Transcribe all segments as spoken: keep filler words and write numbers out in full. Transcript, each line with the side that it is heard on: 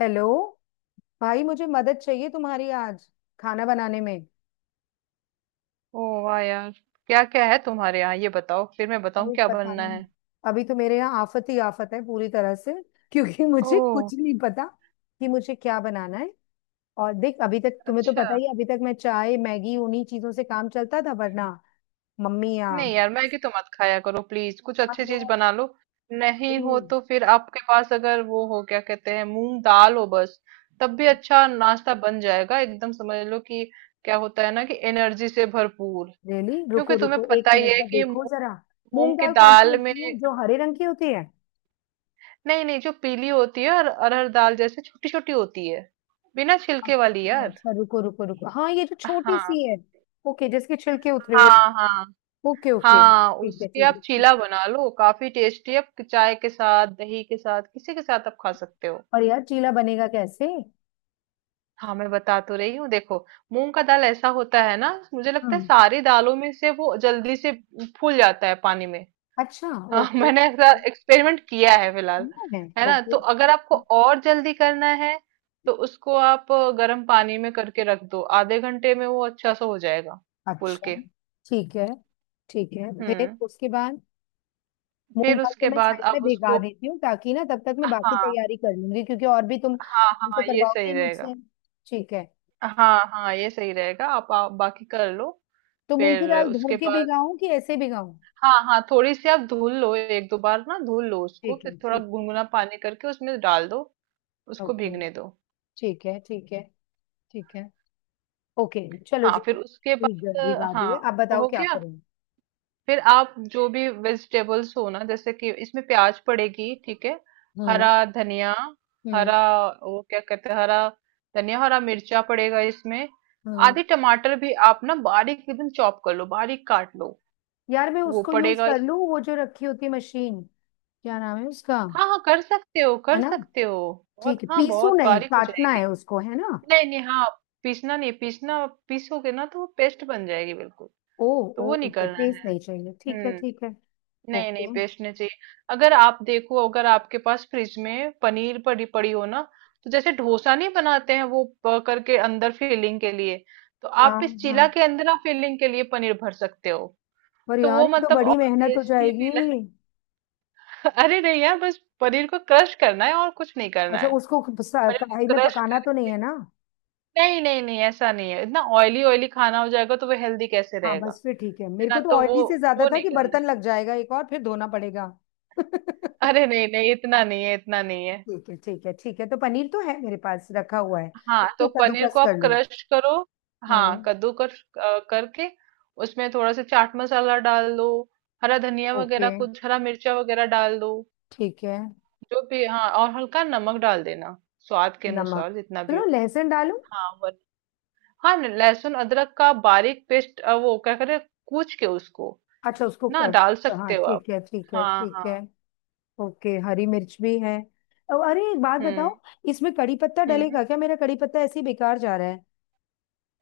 left: Hello भाई, मुझे मदद चाहिए तुम्हारी आज खाना बनाने में।
right: ओ वाह यार! क्या क्या है तुम्हारे यहाँ ये बताओ, फिर मैं बताऊँ
left: अरे
right: क्या
left: पता
right: बनना
left: नहीं,
right: है।
left: अभी तो मेरे यहाँ आफत ही आफत है पूरी तरह से, क्योंकि मुझे
right: ओह।
left: कुछ नहीं पता कि मुझे क्या बनाना है। और देख, अभी तक तुम्हें तो पता
right: अच्छा।
left: ही है, अभी तक मैं चाय मैगी उन्हीं चीजों से काम चलता था, वरना मम्मी या हम
right: नहीं यार, मैगी तो मत खाया करो प्लीज, कुछ अच्छी चीज
left: लोग।
right: बना लो। नहीं हो
left: अभी-
right: तो फिर आपके पास अगर वो हो, क्या कहते हैं, मूंग दाल हो बस। तब भी अच्छा नाश्ता बन जाएगा एकदम, समझ लो कि क्या होता है ना, कि एनर्जी से भरपूर।
left: रेली,
right: क्योंकि
left: रुको
right: तुम्हें
left: रुको एक
right: पता ही
left: मिनट
right: है
left: का
right: कि
left: देखो
right: मूंग।
left: जरा।
right: मूंग
left: मूंग
right: की
left: दाल कौन सी
right: दाल में।
left: होती है, जो हरे रंग की होती है?
right: नहीं नहीं, जो पीली होती है, और अरहर दाल जैसे छोटी छोटी होती है, बिना छिलके वाली
left: अच्छा
right: यार।
left: अच्छा, रुको रुको रुको, हाँ ये जो छोटी
right: हाँ
left: सी है। ओके, जिसके छिलके उतरे हुए।
right: हाँ। हाँ
left: ओके ओके,
right: हाँ।
left: ठीक है
right: उसकी
left: ठीक है
right: आप
left: ठीक।
right: चीला बना लो, काफी टेस्टी। आप चाय के साथ, दही के साथ, किसी के साथ आप खा सकते हो।
left: और यार चीला बनेगा कैसे?
right: हाँ, मैं बता तो रही हूँ, देखो। मूंग का दाल ऐसा होता है ना, मुझे लगता है
left: हम्म।
right: सारी दालों में से वो जल्दी से फूल जाता है पानी में।
left: अच्छा।
right: हाँ।
left: ओके।
right: मैंने ऐसा एक्सपेरिमेंट किया है फिलहाल।
left: है।
right: है ना, तो
left: ओके।
right: अगर आपको और जल्दी करना है तो उसको आप गर्म पानी में करके रख दो, आधे घंटे में वो अच्छा सा हो जाएगा, फूल
left: अच्छा।
right: के।
left: ठीक है ठीक है, फिर
right: हम्म।
left: उसके बाद मूंग
right: फिर
left: दाल को
right: उसके
left: मैं
right: बाद
left: साइड में
right: आप
left: भिगा
right: उसको।
left: देती हूँ, ताकि ना तब तक मैं बाकी
right: हाँ
left: तैयारी कर लूंगी, क्योंकि और भी तुम
right: हाँ
left: तुम तो
right: हाँ, ये
left: करवाओगे
right: सही
left: ही
right: रहेगा।
left: मुझसे। ठीक है,
right: हाँ हाँ, ये सही रहेगा, आप, आप बाकी कर लो।
left: तो मूंग की
right: फिर
left: दाल धो
right: उसके
left: के
right: बाद।
left: भिगाऊं कि ऐसे भिगाऊं?
right: हाँ हाँ, थोड़ी सी आप धुल लो, एक दो बार ना धुल लो उसको,
left: ठीक
right: फिर
left: है
right: थोड़ा
left: ठीक।
right: गुनगुना पानी करके उसमें डाल दो। उसको
left: ओके।
right: भीगने दो।
left: ठीक है ठीक है ठीक है। ओके। चलो
right: हाँ,
left: जी।
right: फिर उसके
left: ठीक है,
right: बाद।
left: भिगा
right: हाँ।
left: दिए, आप
right: वो
left: बताओ
right: हो
left: क्या
right: गया।
left: करूँ।
right: फिर आप जो भी वेजिटेबल्स हो ना, जैसे कि इसमें प्याज पड़ेगी, ठीक है। हरा धनिया,
left: हम्म
right: हरा, वो क्या कहते हैं, हरा धनिया, हरा मिर्चा पड़ेगा इसमें।
left: हम्म।
right: आधी टमाटर भी आप ना बारीक एकदम चॉप कर लो, बारीक काट लो।
left: यार मैं
right: वो
left: उसको यूज
right: पड़ेगा
left: कर लूं,
right: इसमें।
left: वो जो रखी होती है मशीन, क्या नाम है उसका?
right: हाँ हाँ, कर सकते हो,
left: है
right: कर
left: ना?
right: सकते हो। बहुत,
left: ठीक है,
right: हाँ
left: पीसू
right: बहुत
left: नहीं,
right: बारीक हो
left: काटना
right: जाएगी।
left: है उसको, है ना?
right: नहीं नहीं। हाँ। पीसना नहीं, पीसना पीसोगे ना तो वो पेस्ट बन जाएगी बिल्कुल।
left: ओ।
right: तो
left: ओ
right: वो नहीं
left: ओके,
right: करना
left: पेस्ट
right: है।
left: नहीं चाहिए, ठीक है
right: हम्म।
left: ठीक है।
right: नहीं नहीं,
left: ओके।
right: पेस्ट नहीं चाहिए। अगर आप देखो, अगर आपके पास फ्रिज में पनीर पड़ी पड़ी हो ना। तो जैसे डोसा नहीं बनाते हैं वो प- करके अंदर फिलिंग के लिए। तो आप
left: हाँ
right: इस
left: हाँ।
right: चीला के अंदर आप फिलिंग के लिए पनीर भर सकते हो।
left: पर
right: तो
left: यार
right: वो
left: ये तो
right: मतलब और
left: बड़ी मेहनत हो
right: टेस्टी
left: जाएगी।
right: फील। अरे नहीं यार, बस पनीर को क्रश करना है, और कुछ नहीं करना
left: अच्छा,
right: है।
left: उसको सा-
right: पनीर
left: कढ़ाई
right: को
left: में
right: क्रश
left: पकाना तो नहीं
right: करके।
left: है ना?
right: नहीं नहीं नहीं, ऐसा नहीं है, इतना ऑयली ऑयली खाना हो जाएगा तो वो हेल्दी कैसे
left: हाँ
right: रहेगा।
left: बस फिर ठीक है,
right: है
left: मेरे
right: ना,
left: को तो
right: तो वो
left: ऑयली से ज्यादा
right: वो
left: था
right: नहीं
left: कि
right: करना है।
left: बर्तन लग जाएगा एक और फिर धोना पड़ेगा।
right: अरे नहीं नहीं, इतना नहीं है, इतना नहीं है।
left: ठीक है ठीक है ठीक है, तो पनीर तो है मेरे पास रखा हुआ है।
right: हाँ, तो
left: उसको
right: पनीर को
left: कद्दूकस
right: आप
left: कर लो।
right: क्रश करो। हाँ
left: हम्म।
right: कद्दूकस अ, करके। उसमें थोड़ा सा चाट मसाला डाल दो। हरा धनिया
left: ओके
right: वगैरह, कुछ हरा मिर्चा वगैरह डाल दो।
left: ठीक है।
right: जो भी, हाँ, और हल्का नमक डाल देना। स्वाद के
left: नमक?
right: अनुसार जितना भी
left: चलो
right: हो।
left: लहसुन डालो।
right: हाँ वन। हाँ न- लहसुन अदरक का बारीक पेस्ट अ, वो क्या करे। कूच के उसको।
left: अच्छा, उसको
right: ना
left: क-
right: डाल
left: हाँ
right: सकते हो आप।
left: ठीक है ठीक है
right: हाँ
left: ठीक
right: हाँ।
left: है। ओके, हरी मिर्च भी है। अब अरे एक बात
right: हम्म
left: बताओ, इसमें कड़ी पत्ता
right: हम्म।
left: डलेगा क्या? मेरा कड़ी पत्ता ऐसे ही बेकार जा रहा है।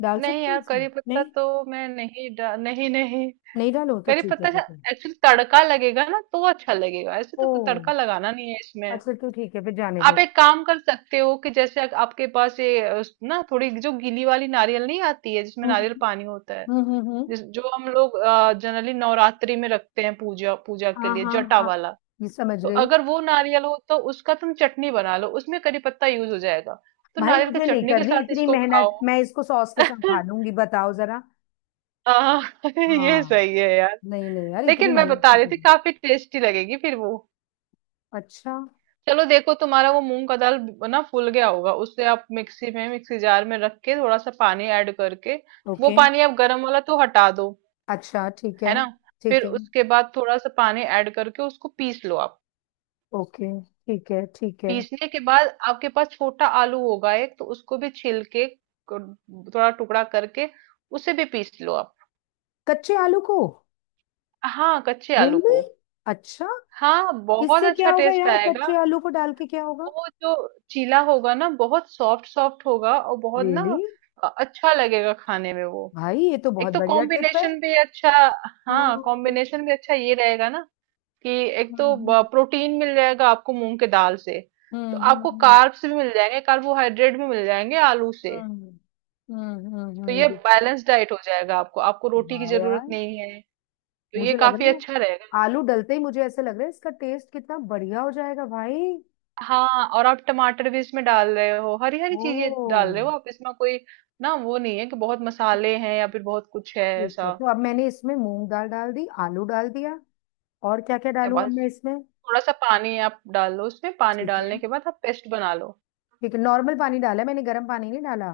left: डाल
right: नहीं
left: सकते हैं
right: यार,
left: इसमें?
right: करी पत्ता
left: नहीं,
right: तो मैं नहीं डा नहीं नहीं।
left: नहीं डालो तो
right: करी
left: ठीक है
right: पत्ता
left: ठीक है।
right: एक्चुअली तड़का लगेगा ना तो अच्छा लगेगा, ऐसे
left: ओ
right: तो तड़का लगाना नहीं है इसमें।
left: अच्छा, तो ठीक है फिर, जाने
right: आप
left: दो।
right: एक काम कर सकते हो, कि जैसे अग- आपके पास ये अ, उस- ना, थोड़ी जो गीली वाली नारियल नहीं आती है, जिसमें
left: हम्म
right: नारियल पानी होता है।
left: हम्म हम्म। हम्म।
right: जिस जो हम लोग जनरली नवरात्रि में रखते हैं पूजा पूजा के
left: हाँ
right: लिए,
left: हाँ
right: जटा
left: हाँ,
right: वाला।
left: ये समझ
right: तो
left: गई।
right: अगर वो नारियल हो तो उसका तुम चटनी बना लो, उसमें करी पत्ता यूज हो जाएगा। तो
left: भाई
right: नारियल की
left: मुझे नहीं
right: चटनी के
left: करनी
right: साथ
left: इतनी
right: इसको खाओ।
left: मेहनत, मैं इसको सॉस के साथ खा लूंगी, बताओ जरा।
right: हाँ, ये
left: हाँ।
right: सही है यार।
left: नहीं नहीं यार, इतनी
right: लेकिन मैं बता
left: महंगी
right: रही
left: क्यों
right: थी,
left: है?
right: काफी टेस्टी लगेगी फिर वो।
left: अच्छा।
right: चलो देखो, तुम्हारा वो मूंग का दाल ना फूल गया होगा, उससे आप मिक्सी में मिक्सी जार में रख के थोड़ा सा पानी ऐड करके। वो
left: ओके।
right: पानी आप गर्म वाला तो हटा दो।
left: अच्छा ठीक है।
right: है ना। फिर
left: ठीक है।
right: उसके बाद थोड़ा सा पानी ऐड करके उसको पीस लो आप।
left: ओके। ठीक है ठीक है।
right: पीसने के बाद आपके पास छोटा आलू होगा एक, तो उसको भी छील के क- थोड़ा टुकड़ा करके उसे भी पीस लो आप।
left: कच्चे आलू को?
right: हाँ, कच्चे आलू
left: रियली।
right: को।
left: अच्छा।
right: हाँ, बहुत
left: इससे
right: अच्छा
left: क्या होगा
right: टेस्ट
left: यार,
right: आएगा।
left: कच्चे आलू को डाल के क्या होगा?
right: वो जो चीला होगा ना बहुत सॉफ्ट सॉफ्ट होगा और बहुत ना
left: रियली?
right: अ- अच्छा लगेगा खाने में वो।
left: भाई ये तो
right: एक
left: बहुत
right: तो
left: बढ़िया टिप है।
right: कॉम्बिनेशन भी अच्छा। हाँ,
left: हम्म
right: कॉम्बिनेशन भी अच्छा ये रहेगा ना, कि एक तो
left: हम्म।
right: प्रोटीन मिल जाएगा आपको मूंग के दाल से। तो
left: हम्म
right: आपको
left: हम्म।
right: कार्ब्स भी मिल जाएंगे, कार्बोहाइड्रेट भी मिल जाएंगे आलू से।
left: हम्म। हम्म हम्म,
right: तो ये
left: हम्म,
right: बैलेंस डाइट हो जाएगा आपको, आपको रोटी की
left: वाह
right: जरूरत
left: यार।
right: नहीं है। तो ये
left: मुझे लग
right: काफी
left: रहा है,
right: अच्छा रहेगा।
left: आलू डलते ही मुझे ऐसे लग रहा है इसका टेस्ट कितना बढ़िया हो जाएगा भाई।
right: हाँ, और आप टमाटर भी इसमें डाल रहे हो, हरी हरी चीजें डाल
left: ओ।
right: रहे हो आप इसमें, कोई। ना वो नहीं है कि बहुत मसाले हैं, या फिर बहुत कुछ है
left: ठीक है,
right: ऐसा।
left: तो अब मैंने इसमें मूंग दाल डाल दी, आलू डाल दिया, और क्या क्या
right: ए,
left: डालूं अब
right: बस।
left: मैं इसमें?
right: थोड़ा सा पानी आप डाल लो उसमें, पानी
left: ठीक
right: डालने
left: है
right: के बाद आप पेस्ट बना लो।
left: ठीक है, नॉर्मल पानी डाला है मैंने, गर्म पानी नहीं डाला।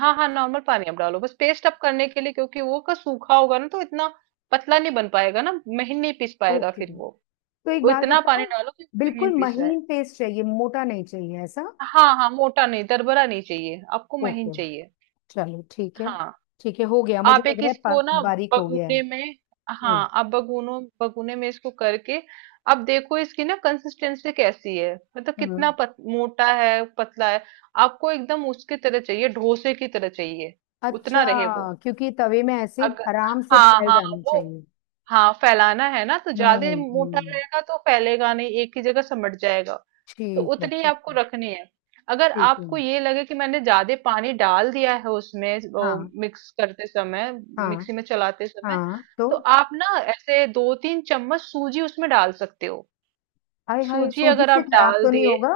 right: हाँ हाँ, नॉर्मल पानी आप डालो, बस पेस्ट आप करने के लिए, क्योंकि वो का सूखा होगा ना तो इतना पतला नहीं बन पाएगा ना। महीन नहीं पीस पाएगा
left: ओके।
right: फिर वो।
left: तो एक
right: तो
left: बात
right: इतना पानी
left: बताओ,
right: डालो कि महीन
left: बिल्कुल
right: पीस जाए।
left: महीन पेस्ट चाहिए, मोटा नहीं चाहिए ऐसा?
right: हाँ हाँ, मोटा नहीं, दरबरा नहीं चाहिए आपको, महीन
left: ओके,
right: चाहिए।
left: चलो ठीक है।
right: हाँ।
left: ठीक है हो गया, मुझे
right: आप
left: लग
right: एक
left: रहा है पा-
right: इसको ना
left: बारीक हो गया है।
right: बगुने में।
left: हम्म।
right: हाँ, आप बगुनों बगुने में इसको करके। अब देखो इसकी ना कंसिस्टेंसी कैसी है, मतलब कितना
left: हम्म।
right: पत, मोटा है पतला है। आपको एकदम उसकी तरह चाहिए, डोसे की तरह चाहिए।
left: अच्छा।
right: उतना रहे वो।
left: क्योंकि तवे में ऐसे
right: अगर,
left: आराम से
right: हाँ
left: फैल
right: हाँ,
left: जाना
right: वो।
left: चाहिए।
right: हाँ, फैलाना है ना, तो
left: हम्म
right: ज्यादा मोटा
left: हम्म,
right: रहेगा तो फैलेगा नहीं, एक ही जगह सिमट जाएगा। तो
left: ठीक है
right: उतनी
left: ठीक
right: आपको
left: है
right: रखनी है। अगर
left: ठीक है।
right: आपको ये लगे कि मैंने ज्यादा पानी डाल दिया है उसमें, वो
left: हाँ
right: मिक्स करते समय,
left: हाँ।
right: मिक्सी में चलाते समय।
left: हाँ
right: तो
left: तो,
right: आप ना ऐसे दो तीन चम्मच सूजी उसमें डाल सकते हो।
left: हाय हाय,
right: सूजी
left: सूजी
right: अगर
left: से
right: आप
left: खराब
right: डाल
left: तो नहीं
right: दिए।
left: होगा?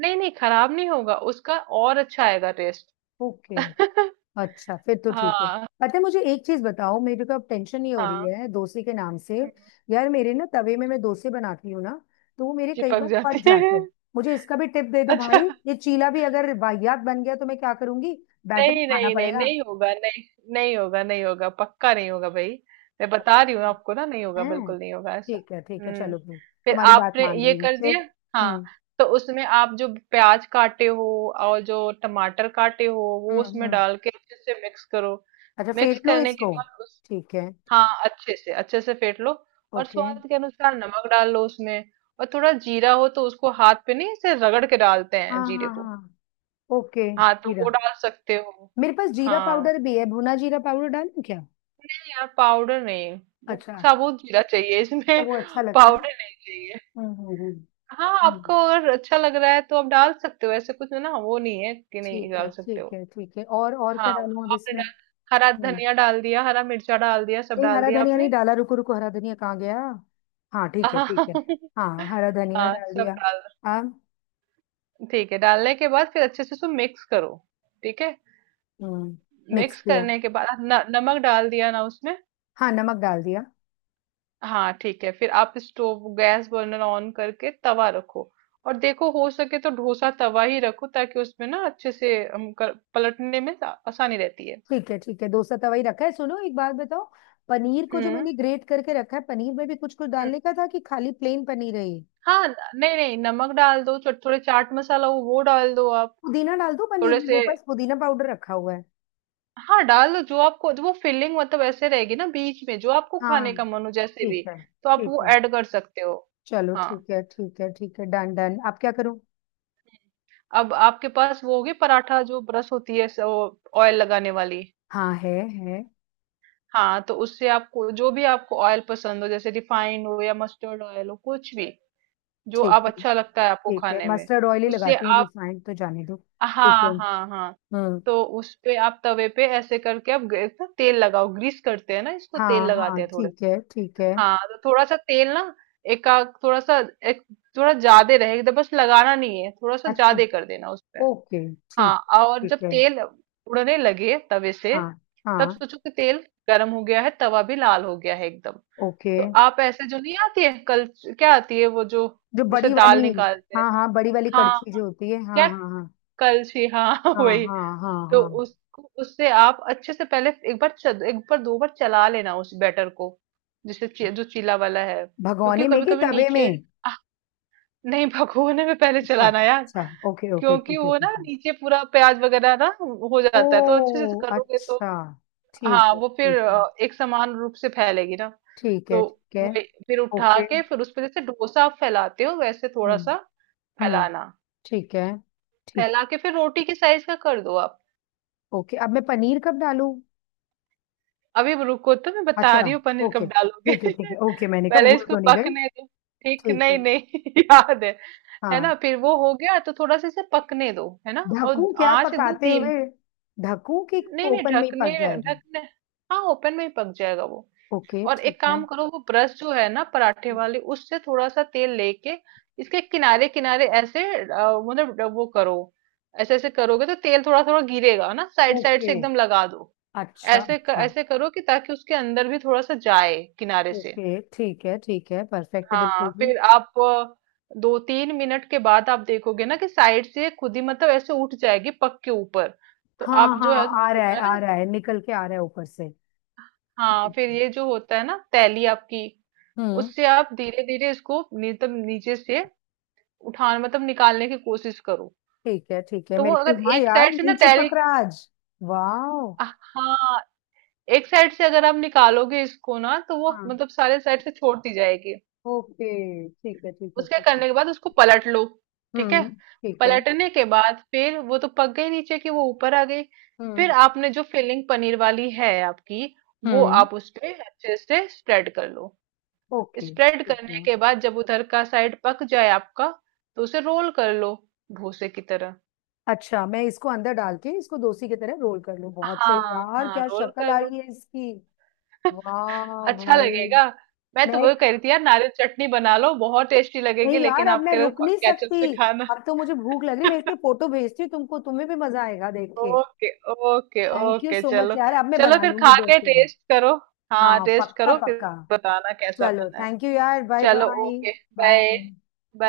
right: नहीं नहीं, खराब नहीं होगा उसका, और अच्छा आएगा टेस्ट।
left: ओके। अच्छा फिर तो ठीक है।
right: हाँ
left: पता है, मुझे एक चीज बताओ, मेरे को अब टेंशन नहीं हो रही
right: हाँ।
left: है डोसे के नाम से।
right: हम्म।
left: यार मेरे ना तवे में मैं डोसे बनाती हूँ ना, तो वो मेरे कई
right: चिपक
left: बार फट
right: जाती है।
left: जाते हैं, मुझे इसका भी टिप दे दो भाई।
right: अच्छा।
left: ये चीला भी अगर वाहियात बन गया तो मैं क्या करूंगी? बैटर
right: नहीं
left: खाना
right: नहीं नहीं,
left: पड़ेगा।
right: नहीं होगा, नहीं। नहीं होगा, नहीं होगा, पक्का नहीं होगा भाई। मैं बता रही हूँ आपको ना, नहीं होगा,
left: हैं?
right: बिल्कुल नहीं होगा ऐसा।
left: ठीक है ठीक है,
right: हम्म।
left: चलो फिर,
right: फिर
left: तुम्हारी बात
right: आपने
left: मान
right: ये
left: रही हूँ
right: कर दिया।
left: फिर।
right: हाँ,
left: हम्म।
right: तो उसमें आप जो प्याज काटे हो और जो टमाटर काटे हो, वो
left: हम्म
right: उसमें
left: हम्म।
right: डाल के अच्छे से मिक्स करो।
left: अच्छा
right: मिक्स
left: फेंट लो
right: करने के
left: इसको।
right: बाद उस
left: ठीक है।
right: हाँ, अच्छे से अच्छे से फेंट लो। और
left: ओके।
right: स्वाद के अनुसार नमक डाल लो उसमें। और थोड़ा जीरा हो तो उसको हाथ पे नहीं, ऐसे रगड़ के डालते हैं
left: हाँ
right: जीरे
left: हाँ
right: को।
left: हाँ, ओके
right: हाँ, तो वो
left: जीरा।
right: डाल सकते हो।
left: मेरे पास जीरा
right: हाँ,
left: पाउडर भी है, भुना जीरा पाउडर डालूं क्या?
right: नहीं यार, पाउडर नहीं। वो
left: अच्छा।
right: साबुत जीरा चाहिए
left: अच्छा,
right: इसमें।
left: वो अच्छा लगता है।
right: पाउडर नहीं चाहिए।
left: हम्म हम्म हम्म।
right: हाँ, आपको
left: हम्म,
right: अगर अच्छा लग रहा है तो आप डाल सकते हो, ऐसे कुछ ना वो नहीं है कि नहीं
left: ठीक है
right: डाल सकते
left: ठीक
right: हो।
left: है ठीक है, और और
right: हाँ,
left: क्या
right: वो
left: डालूं अब
right: आपने
left: इसमें?
right: डाल, हरा
left: हम्म।
right: धनिया डाल दिया, हरा मिर्चा डाल दिया, सब
left: नहीं,
right: डाल
left: हरा
right: दिया
left: धनिया नहीं
right: आपने।
left: डाला, रुको रुको, हरा धनिया कहाँ गया? हाँ ठीक है
right: हाँ,
left: ठीक है। हाँ हरा धनिया
right: हाँ
left: डाल
right: सब
left: दिया।
right: डाल।
left: अब।
right: ठीक है, डालने के बाद फिर अच्छे से उसको मिक्स करो। ठीक है,
left: हम्म। मिक्स
right: मिक्स
left: किया।
right: करने के बाद न, नमक डाल दिया ना उसमें।
left: हाँ, नमक डाल दिया।
right: हाँ ठीक है, फिर आप स्टोव गैस बर्नर ऑन करके तवा रखो। और देखो, हो सके तो डोसा तवा ही रखो, ताकि उसमें ना अच्छे से हम कर, पलटने में आ- आसानी रहती है।
left: ठीक है ठीक है, डोसा तवा ही रखा है। सुनो एक बात बताओ, पनीर को जो
right: हम्म
left: मैंने ग्रेट करके रखा है, पनीर में भी कुछ कुछ
right: हम्म।
left: डालने का था कि खाली प्लेन पनीर है ये?
right: हाँ, न- नहीं नहीं, नमक डाल दो, थो- थोड़े चाट मसाला वो वो डाल दो आप।
left: पुदीना डाल दो पनीर
right: थोड़े
left: में, मेरे
right: से।
left: पास पुदीना पाउडर रखा हुआ है।
right: हाँ, डाल दो, जो आपको वो फिलिंग मतलब ऐसे रहेगी ना बीच में, जो आपको खाने
left: हाँ।
right: का मन हो जैसे
left: ठीक
right: भी।
left: है
right: तो आप
left: ठीक
right: वो
left: है।
right: ऐड कर सकते हो।
left: चलो
right: हाँ,
left: ठीक है ठीक है ठीक है, डन डन, अब क्या करूँ?
right: अब आपके पास वो होगी पराठा जो ब्रश होती है ऑयल लगाने वाली।
left: हाँ है, है।
right: हाँ, तो उससे आपको जो भी आपको ऑयल पसंद हो, जैसे रिफाइंड हो या मस्टर्ड ऑयल हो, कुछ भी। जो
left: ठीक
right: आप
left: है
right: अच्छा लगता है आपको
left: ठीक है,
right: खाने में।
left: मस्टर्ड ऑयल ही
right: उससे
left: लगाती हूँ,
right: आप।
left: रिफाइंड तो जाने दो। ठीक
right: हाँ
left: है।
right: हाँ हाँ।
left: हम्म।
right: तो उस पे आप तवे पे ऐसे करके आप गे- ना तेल लगाओ, ग्रीस करते हैं ना इसको
left: हाँ
right: तेल लगाते
left: हाँ
right: हैं थोड़े।
left: ठीक है ठीक है।
right: हाँ, तो थोड़ा सा तेल ना, एक आध- थोड़ा सा, एक थोड़ा ज्यादा रहेगा, बस लगाना नहीं है, थोड़ा सा
left: अच्छा।
right: ज्यादा कर देना उस पे।
left: ओके।
right: हाँ,
left: ठीक।
right: और जब
left: ठीक है।
right: तेल उड़ने लगे तवे से।
left: हाँ।
right: तब
left: हाँ।
right: सोचो कि तेल गर्म हो गया है, तवा भी लाल हो गया है एकदम।
left: ओके।
right: तो आप ऐसे जो नहीं आती है कल, क्या आती है, वो जो।
left: जो
right: जैसे
left: बड़ी
right: दाल
left: वाली?
right: निकालते हैं।
left: हाँ हाँ, बड़ी वाली
right: हाँ
left: कड़छी
right: हाँ,
left: जो होती है,
right: क्या
left: हाँ हाँ
right: कलछी, हाँ,
left: हाँ हाँ
right: वही।
left: हाँ हाँ
right: तो
left: हाँ।
right: उसको उससे आप अच्छे से पहले एक बार चद, एक बार दो बार चला लेना उस बैटर को। जिसे ची, जो चीला वाला है, क्योंकि
left: भगोने में
right: कभी
left: कि
right: कभी
left: तवे
right: नीचे।
left: में?
right: आह, नहीं, भगोने में पहले
left: अच्छा
right: चलाना यार।
left: अच्छा, ओके ओके,
right: क्योंकि
left: ठीक है
right: वो
left: ठीक
right: ना
left: है।
right: नीचे पूरा प्याज वगैरह ना हो जाता है तो अच्छे से
left: ओ
right: करोगे तो।
left: अच्छा, ठीक
right: हाँ,
left: है
right: वो फिर
left: ठीक है।
right: अ, एक समान रूप से फैलेगी ना।
left: ठीक है
right: तो
left: ठीक है।
right: वही। फिर उठा
left: ओके।
right: के, फिर उस पे जैसे डोसा आप फैलाते हो वैसे थोड़ा
left: हम्म
right: सा
left: हम्म,
right: फैलाना।
left: ठीक है ठीक।
right: फैला के फिर रोटी के साइज का कर दो आप।
left: ओके, अब मैं पनीर कब डालूं?
right: अभी रुको, तो मैं
left: अच्छा।
right: बता रही हूँ पनीर
left: ओके
right: कब डालोगे।
left: ठीक है ठीक है, ओके, मैंने कहा
right: पहले
left: भूल
right: इसको
left: तो नहीं गई।
right: पकने दो। ठीक,
left: ठीक है।
right: नहीं नहीं, याद है। है
left: हाँ।
right: ना, फिर वो हो गया तो थोड़ा सा इसे पकने दो, है ना, और
left: ढकूं क्या
right: आंच एकदम
left: पकाते
right: धीम।
left: हुए? ढकूं कि
right: नहीं नहीं,
left: ओपन में ही
right: ढकने।
left: पक जाएगा?
right: ढकने, हाँ, ओपन में ही पक जाएगा वो।
left: ओके
right: और
left: ठीक
right: एक
left: है।
right: काम करो, वो ब्रश जो है ना पराठे वाली, उससे थोड़ा सा तेल लेके। इसके किनारे किनारे ऐसे अ, मतलब ड- वो करो। ऐसे ऐसे करोगे तो तेल थोड़ा थोड़ा गिरेगा ना, साइड साइड से
left: ओके।
right: एकदम लगा दो।
left: अच्छा
right: ऐसे क,
left: अच्छा।
right: ऐसे करो कि ताकि उसके अंदर भी थोड़ा सा जाए किनारे से।
left: ओके ठीक है ठीक है, परफेक्ट है
right: हाँ,
left: बिल्कुल भी।
right: फिर आप अ, दो तीन मिनट के बाद आप देखोगे ना कि साइड से खुद ही मतलब ऐसे उठ जाएगी पक के ऊपर। तो
left: हाँ
right: आप जो
left: हाँ,
right: है।
left: आ रहा है आ रहा है, निकल के आ रहा है ऊपर
right: हाँ, फिर
left: से।
right: ये जो होता है ना तैली आपकी।
left: हम्म।
right: उससे आप धीरे धीरे इसको मतलब नीचे से। उठान मतलब निकालने की कोशिश करो।
left: ठीक है ठीक है,
right: तो वो
left: मेरे ख्याल,
right: अगर
left: हाँ
right: एक
left: यार
right: साइड से ना
left: नहीं
right: तैली।
left: चिपक रहा आज। वाओ।
right: हाँ, एक साइड से अगर आप निकालोगे इसको ना, तो वो
left: हाँ।
right: मतलब सारे साइड से छोड़ती जाएगी।
left: ओके ठीक है ठीक है
right: उसके
left: ठीक है।
right: करने के बाद उसको पलट लो। ठीक है।
left: हम्म। ठीक है।
right: पलटने के बाद फिर वो तो पक गई, नीचे की वो ऊपर आ गई। फिर
left: हम्म।
right: आपने जो फिलिंग पनीर वाली है आपकी। वो
left: हम्म।
right: आप उस पे अच्छे से स्प्रेड कर लो।
left: ओके
right: स्प्रेड
left: ठीक
right: करने
left: है।
right: के बाद जब उधर का साइड पक जाए आपका। तो उसे रोल कर लो। भूसे की तरह।
left: अच्छा, मैं इसको अंदर डाल के इसको डोसी की तरह रोल कर लूं? बहुत सही
right: हाँ
left: यार,
right: हाँ,
left: क्या
right: रोल
left: शक्ल
right: कर
left: आ
right: लो।
left: रही है इसकी। वाह
right: अच्छा
left: भाई।
right: लगेगा। मैं तो
left: मैं।
right: वो कह रही थी यार, नारियल चटनी बना लो बहुत टेस्टी लगेगी,
left: नहीं यार,
right: लेकिन
left: अब
right: आप
left: मैं
right: कह रहे हो
left: रुक नहीं
right: केचप से
left: सकती,
right: खाना।
left: अब तो मुझे भूख लग रही है। मैं इसकी फोटो भेजती हूँ तुमको, तुम्हें भी मजा आएगा देख के।
right: Okay okay
left: thank you
right: okay
left: so much
right: चलो।
left: यार, अब मैं
right: चलो
left: बना
right: फिर
left: लूंगी
right: खा
left: दो
right: के
left: तीन।
right: टेस्ट करो। हाँ,
left: हाँ
right: टेस्ट
left: पक्का
right: करो फिर।
left: पक्का।
right: बताना कैसा
left: चलो
right: बना है।
left: थैंक यू यार, बाय
right: चलो
left: bye.
right: Okay, bye
left: bye.
right: Bye.